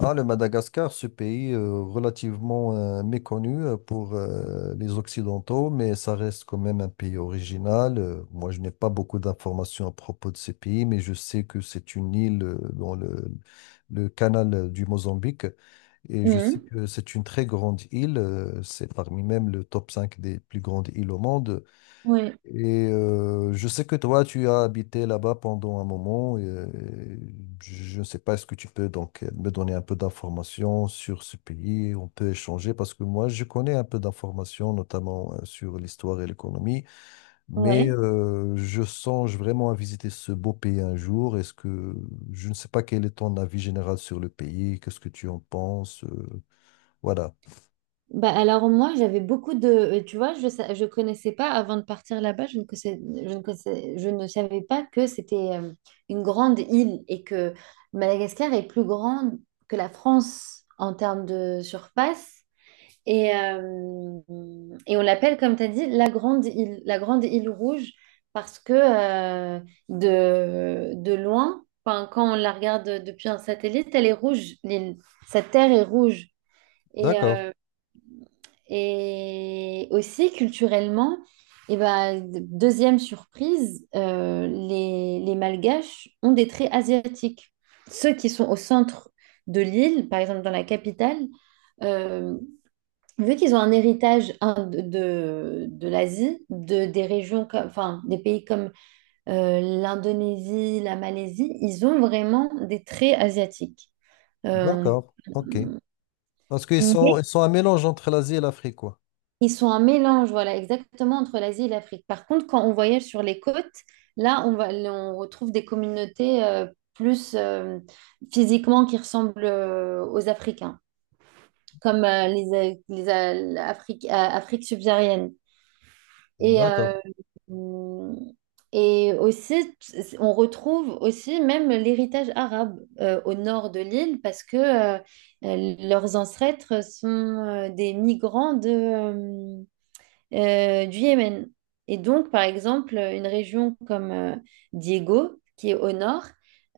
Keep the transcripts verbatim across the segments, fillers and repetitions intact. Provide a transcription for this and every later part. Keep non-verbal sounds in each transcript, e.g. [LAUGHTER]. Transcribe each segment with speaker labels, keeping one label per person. Speaker 1: Ah, le Madagascar, ce pays euh, relativement euh, méconnu euh, pour euh, les Occidentaux, mais ça reste quand même un pays original. Euh, moi, je n'ai pas beaucoup d'informations à propos de ce pays, mais je sais que c'est une île euh, dans le, le canal euh, du Mozambique. Et je sais
Speaker 2: Mhm.
Speaker 1: que c'est une très grande île, euh, c'est parmi même le top cinq des plus grandes îles au monde.
Speaker 2: Ouais,
Speaker 1: Et euh, je sais que toi, tu as habité là-bas pendant un moment. Et, euh, je ne sais pas, est-ce que tu peux donc me donner un peu d'informations sur ce pays? On peut échanger parce que moi, je connais un peu d'informations, notamment euh, sur l'histoire et l'économie. Mais
Speaker 2: ouais.
Speaker 1: euh, je songe vraiment à visiter ce beau pays un jour. Est-ce que je ne sais pas quel est ton avis général sur le pays? Qu'est-ce que tu en penses? Euh, voilà.
Speaker 2: Bah alors moi j'avais beaucoup de euh, tu vois je sa- je connaissais pas avant de partir là-bas je ne connaissais, je ne connaissais- je ne savais pas que c'était euh, une grande île et que Madagascar est plus grande que la France en termes de surface et euh, et on l'appelle comme tu as dit la grande île, la grande île rouge parce que euh, de de loin enfin, quand on la regarde depuis un satellite elle est rouge l'île, sa terre est rouge. Et,
Speaker 1: D'accord,
Speaker 2: euh, et aussi, culturellement, et ben, deuxième surprise, euh, les, les Malgaches ont des traits asiatiques. Ceux qui sont au centre de l'île, par exemple dans la capitale, euh, vu qu'ils ont un héritage hein, de, de, de l'Asie, de, des régions, comme- enfin des pays comme euh, l'Indonésie, la Malaisie, ils ont vraiment des traits asiatiques. Euh,
Speaker 1: d'accord, ok. Parce qu'ils sont,
Speaker 2: mais
Speaker 1: ils sont un mélange entre l'Asie et l'Afrique, quoi.
Speaker 2: ils sont un mélange, voilà, exactement entre l'Asie et l'Afrique. Par contre, quand on voyage sur les côtes, là, on va, on retrouve des communautés euh, plus euh, physiquement, qui ressemblent euh, aux Africains, comme euh, les, euh, les euh, Afrique, euh, Afrique subsaharienne. Et, euh,
Speaker 1: D'accord.
Speaker 2: et aussi, on retrouve aussi même l'héritage arabe euh, au nord de l'île parce que euh, leurs ancêtres sont euh, des migrants de, euh, euh, du Yémen. Et donc, par exemple, une région comme euh, Diego, qui est au nord,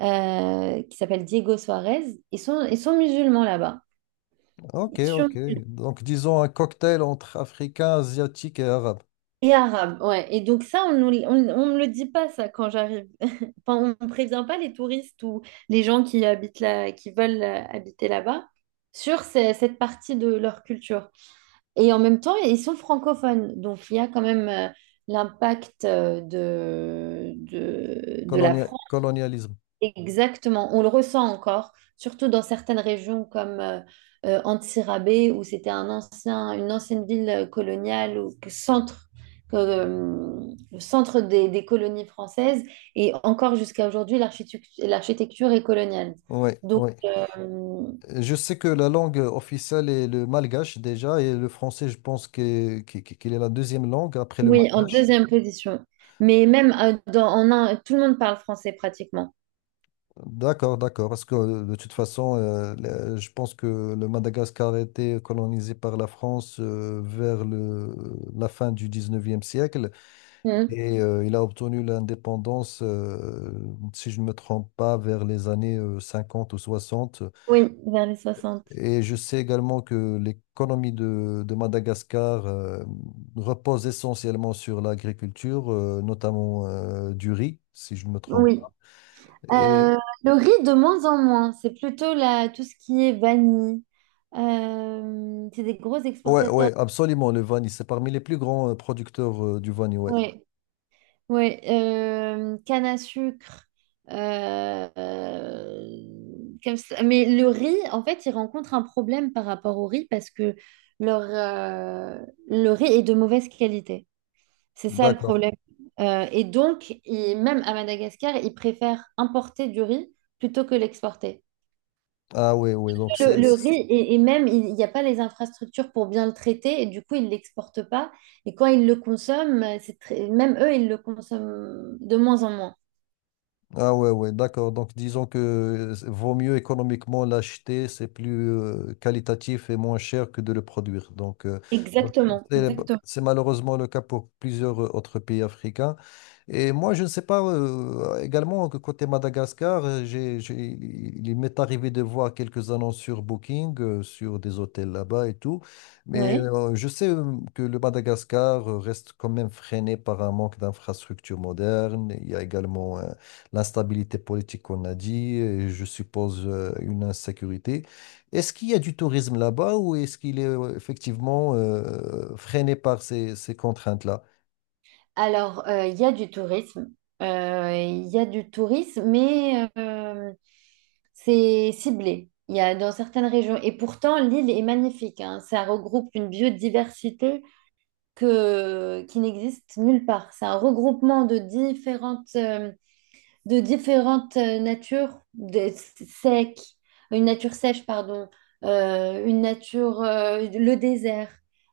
Speaker 2: euh, qui s'appelle Diego Suarez, ils sont, ils sont musulmans là-bas.
Speaker 1: Ok,
Speaker 2: Ils sont
Speaker 1: ok.
Speaker 2: musulmans
Speaker 1: Donc, disons un cocktail entre africain, asiatique et arabe.
Speaker 2: et arabes, ouais. Et donc ça, on ne on, on me le dit pas, ça, quand j'arrive. [LAUGHS] Enfin, on ne prévient pas les touristes ou les gens qui habitent là, qui veulent euh, habiter là-bas sur ce- cette partie de leur culture. Et en même temps, ils sont francophones. Donc, il y a quand même euh, l'impact euh, de, de, de la
Speaker 1: Colonia-
Speaker 2: France.
Speaker 1: colonialisme.
Speaker 2: Exactement. On le ressent encore, surtout dans certaines régions comme euh, euh, Antsirabé, où c'était un ancien, une ancienne ville euh, coloniale ou que- centre, que, euh, le centre des, des colonies françaises. Et encore jusqu'à aujourd'hui, l'architecture l'architecture est coloniale.
Speaker 1: Oui,
Speaker 2: Donc,
Speaker 1: oui.
Speaker 2: euh,
Speaker 1: Je sais que la langue officielle est le malgache déjà et le français, je pense que- qu'il qu'il est la deuxième langue après le
Speaker 2: oui, en
Speaker 1: malgache.
Speaker 2: deuxième position. Mais même euh, dans, en un, tout le monde parle français pratiquement.
Speaker 1: D'accord, d'accord. Parce que euh, de toute façon, euh, le- je pense que le Madagascar a été colonisé par la France euh, vers le, la fin du dix-neuvième siècle.
Speaker 2: Mhm.
Speaker 1: Et euh, il a obtenu l'indépendance, euh, si je ne me trompe pas, vers les années euh, cinquante ou soixante.
Speaker 2: Oui, vers les soixante.
Speaker 1: Et je sais également que l'économie de, de Madagascar euh, repose essentiellement sur l'agriculture, euh, notamment euh, du riz, si je ne me trompe
Speaker 2: Oui.
Speaker 1: pas. Et
Speaker 2: Euh, le riz de moins en moins, c'est plutôt la, tout ce qui est vanille. Euh, c'est des gros
Speaker 1: ouais,
Speaker 2: exportateurs.
Speaker 1: ouais, absolument, le Vanille, c'est parmi les plus grands euh, producteurs euh, du Vanille, ouais.
Speaker 2: Oui, oui. Euh, canne à sucre. euh, euh, Comme ça. Mais le riz, en fait, il rencontre un problème par rapport au riz parce que leur, euh, le riz est de mauvaise qualité. C'est ça le
Speaker 1: D'accord.
Speaker 2: problème. Euh, et donc, ils- même à Madagascar, ils préfèrent importer du riz plutôt que l'exporter.
Speaker 1: Ah ouais, ouais, donc c'est
Speaker 2: Le, le riz, et, et même, il il n'y a pas les infrastructures pour bien le traiter, et du coup, ils ne l'exportent pas. Et quand ils le consomment, euh, c'est très- même eux, ils le consomment de moins en moins.
Speaker 1: Ah ouais, ouais, d'accord. Donc disons que c'est- vaut mieux économiquement l'acheter, c'est plus euh, qualitatif et moins cher que de le produire. Donc euh, donc,
Speaker 2: Exactement.
Speaker 1: c'est
Speaker 2: Exactement.
Speaker 1: c'est malheureusement le cas pour plusieurs euh, autres pays africains. Et moi, je ne sais pas, euh, également que côté Madagascar, euh, j'ai, j'ai- il m'est arrivé de voir quelques annonces sur Booking, euh, sur des hôtels là-bas et tout. Mais
Speaker 2: Ouais.
Speaker 1: euh, je sais euh, que le Madagascar euh, reste quand même freiné par un manque d'infrastructures modernes. Il y a également l'instabilité politique qu'on a dit, et je suppose euh, une insécurité. Est-ce qu'il y a du tourisme là-bas ou est-ce qu'il est euh, effectivement euh, freiné par ces, ces contraintes-là?
Speaker 2: Alors, euh, il y a du tourisme. Euh, Il y a du tourisme, mais euh, c'est ciblé. Il y a dans certaines régions. Et pourtant, l'île est magnifique, hein. Ça regroupe une biodiversité que, qui n'existe nulle part. C'est un regroupement de différentes, euh, de différentes euh, natures, de sec, une nature sèche, pardon, euh, une nature, euh, le désert.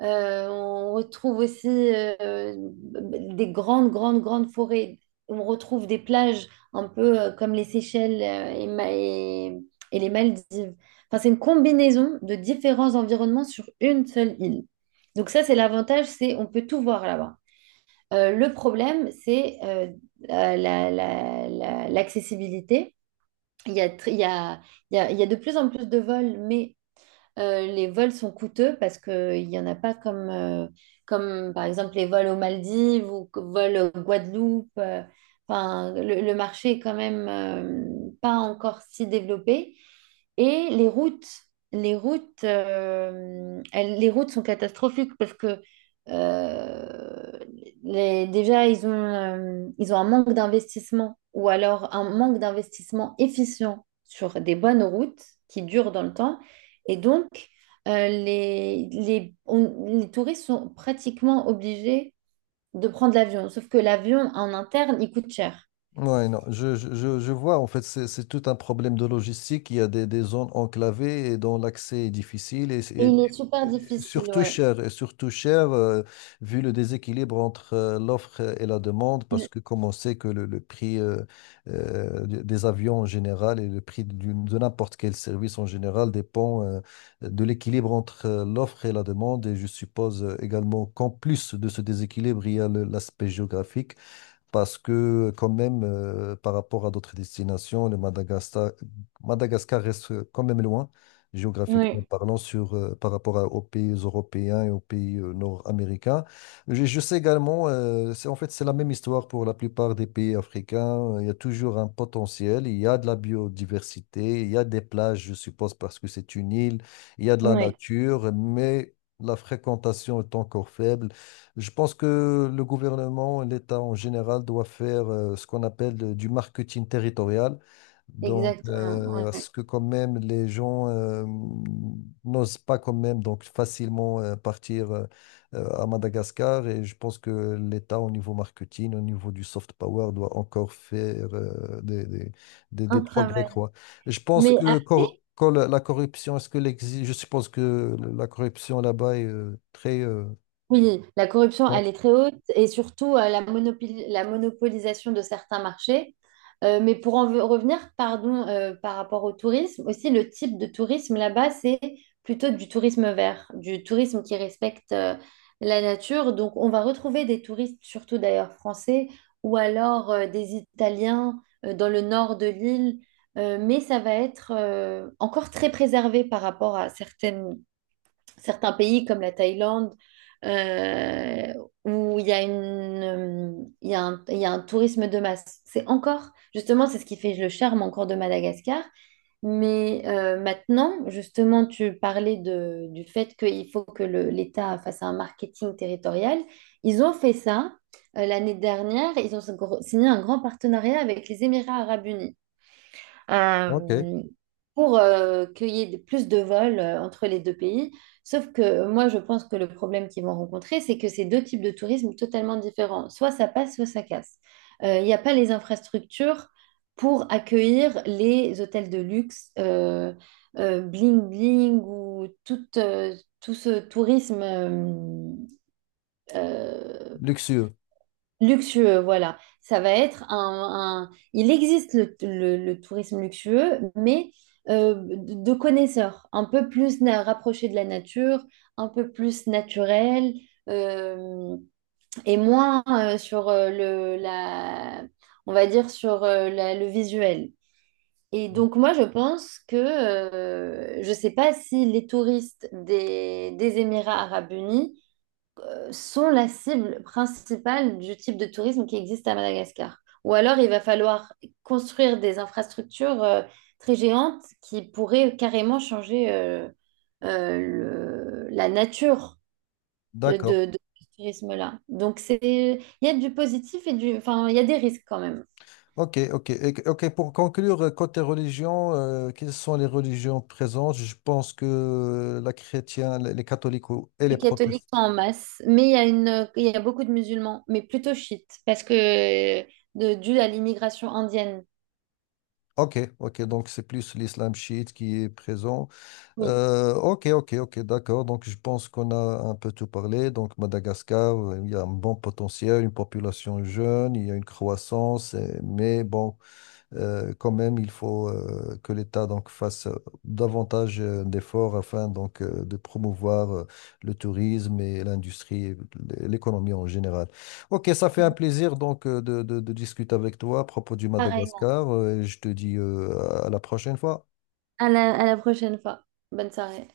Speaker 2: Euh, on retrouve aussi euh, des grandes, grandes, grandes forêts. On retrouve des plages un peu euh, comme les Seychelles euh, et, Ma- et- et les Maldives. Enfin, c'est une combinaison de différents environnements sur une seule île. Donc ça, c'est l'avantage, c'est on peut tout voir là-bas. Euh, le problème, c'est euh, euh, la- la- la- l'accessibilité. Il y a, tr- il y a- il y a- Il y a de plus en plus de vols, mais euh, les vols sont coûteux parce qu'il n'y en a pas comme, euh, comme, par exemple, les vols aux Maldives ou que- vols aux Guadeloupe. euh, Enfin, le, le marché est quand même euh, pas encore si développé. Et les routes, les routes, euh, elles- les routes sont catastrophiques parce que euh, les- déjà ils ont, euh, ils ont un manque d'investissement ou alors un manque d'investissement efficient sur des bonnes routes qui durent dans le temps. Et donc euh, les, les, on- les touristes sont pratiquement obligés de prendre l'avion. Sauf que l'avion en interne, il coûte cher.
Speaker 1: Ouais, non, je, je, je je vois, en fait, c'est c'est tout un problème de logistique. Il y a des, des zones enclavées et dont l'accès est difficile et,
Speaker 2: Et
Speaker 1: et-
Speaker 2: il est super
Speaker 1: et
Speaker 2: difficile,
Speaker 1: surtout
Speaker 2: ouais.
Speaker 1: cher, et surtout cher euh, vu le déséquilibre entre euh, l'offre et la demande, parce
Speaker 2: Il-
Speaker 1: que comme on sait que le, le prix euh, euh, des des avions en général et le prix d'une- de n'importe quel service en général dépend euh, de l'équilibre entre euh, l'offre et la demande. Et je suppose euh, également qu'en plus de ce déséquilibre, il y a le- l'aspect géographique parce que quand même, euh, par rapport à d'autres destinations, le Madagascar, Madagascar reste quand même loin, géographiquement
Speaker 2: Oui,
Speaker 1: parlant, sur, euh, par rapport à- aux pays européens et aux pays euh, nord-américains. Je, je sais également, euh, c'est, en fait, c'est la même histoire pour la plupart des pays africains. Il y a toujours un potentiel, il y a de la biodiversité, il y a des plages, je suppose, parce que c'est une île, il y a de la
Speaker 2: oui,
Speaker 1: nature, mais... La fréquentation est encore faible. Je pense que le gouvernement, l'État en général, doit faire euh, ce qu'on appelle euh, du marketing territorial. Donc,
Speaker 2: exactement,
Speaker 1: euh, à
Speaker 2: ouais.
Speaker 1: ce que quand même les gens euh, n'osent pas quand même donc facilement euh, partir euh, euh, à Madagascar. Et je pense que l'État, au niveau marketing, au niveau du soft power, doit encore faire euh, des, des, des- des
Speaker 2: Un
Speaker 1: progrès,
Speaker 2: travail.
Speaker 1: quoi. Je pense
Speaker 2: Mais
Speaker 1: que
Speaker 2: après,
Speaker 1: cor- quand la la corruption, est-ce que l'exi- je suppose que la corruption là-bas est euh, très... euh,
Speaker 2: oui, la corruption, elle
Speaker 1: grande.
Speaker 2: est très haute et surtout euh, la, monopoli- la monopolisation de certains marchés. Euh, mais pour en ve- revenir, pardon, euh, par rapport au tourisme, aussi le type de tourisme là-bas, c'est plutôt du tourisme vert, du tourisme qui respecte euh, la nature. Donc, on va retrouver des touristes, surtout d'ailleurs français, ou alors euh, des Italiens euh, dans le nord de l'île. Euh, mais ça va être euh, encore très préservé par rapport à certaines certains pays comme la Thaïlande, euh, où il y a une, euh, il y a un, il y a un tourisme de masse. C'est encore, justement, c'est ce qui fait le charme encore de Madagascar. Mais euh, maintenant, justement, tu parlais de- du fait qu'il faut que le- l'État fasse un marketing territorial. Ils ont fait ça euh, l'année dernière. Ils ont signé un grand partenariat avec les Émirats arabes unis
Speaker 1: Ok.
Speaker 2: euh, pour euh, qu'il y ait de- plus de vols euh, entre les deux pays. Sauf que moi, je pense que le problème qu'ils vont rencontrer, c'est que c'est deux types de tourisme totalement différents. Soit ça passe, soit ça casse. Euh, Il n'y a pas les infrastructures pour accueillir les hôtels de luxe, euh, euh, bling bling ou tout, euh, tout ce tourisme euh, euh,
Speaker 1: Luxueux.
Speaker 2: luxueux, voilà. Ça va être un, un- il existe le, le- le tourisme luxueux, mais euh, de connaisseurs, un peu plus na- rapproché de la nature, un peu plus naturel, euh, et moins euh, sur euh, le, la, on va dire sur euh, la- le visuel. Et donc moi, je pense que euh, je ne sais pas si les touristes des, des Émirats arabes unis sont la cible principale du type de tourisme qui existe à Madagascar. Ou alors, il va falloir construire des infrastructures euh, très géantes qui pourraient carrément changer euh, euh, le- la nature de,
Speaker 1: D'accord.
Speaker 2: de- de ce tourisme-là. Donc, c'est, il y a du positif et du, enfin, il y a des risques quand même.
Speaker 1: Ok, ok. Et- Ok, pour conclure, euh, côté religion, euh, quelles sont les religions présentes? Je pense que la chrétienne, les les catholiques ou- et les
Speaker 2: Les catholiques
Speaker 1: protestants.
Speaker 2: sont en masse, mais il y a une, il y a beaucoup de musulmans, mais plutôt chiites, parce que de, dû à l'immigration indienne.
Speaker 1: Ok, ok. Donc, c'est plus l'islam chiite qui est présent.
Speaker 2: Oui,
Speaker 1: Euh, ok, ok, ok. D'accord. Donc, je pense qu'on a un peu tout parlé. Donc, Madagascar, euh, il y a un bon potentiel, une population jeune, il y a une croissance, euh, mais bon. euh, quand même, il faut euh, que l'État donc fasse euh, davantage euh, d'efforts afin donc euh, de promouvoir euh, le tourisme et l'industrie, et l- l'économie en général. Ok, ça fait un plaisir donc euh, de, de- de discuter avec toi à propos du
Speaker 2: pareil.
Speaker 1: Madagascar euh, et je te dis euh, à la prochaine fois.
Speaker 2: À la, à la prochaine fois. Bonne soirée.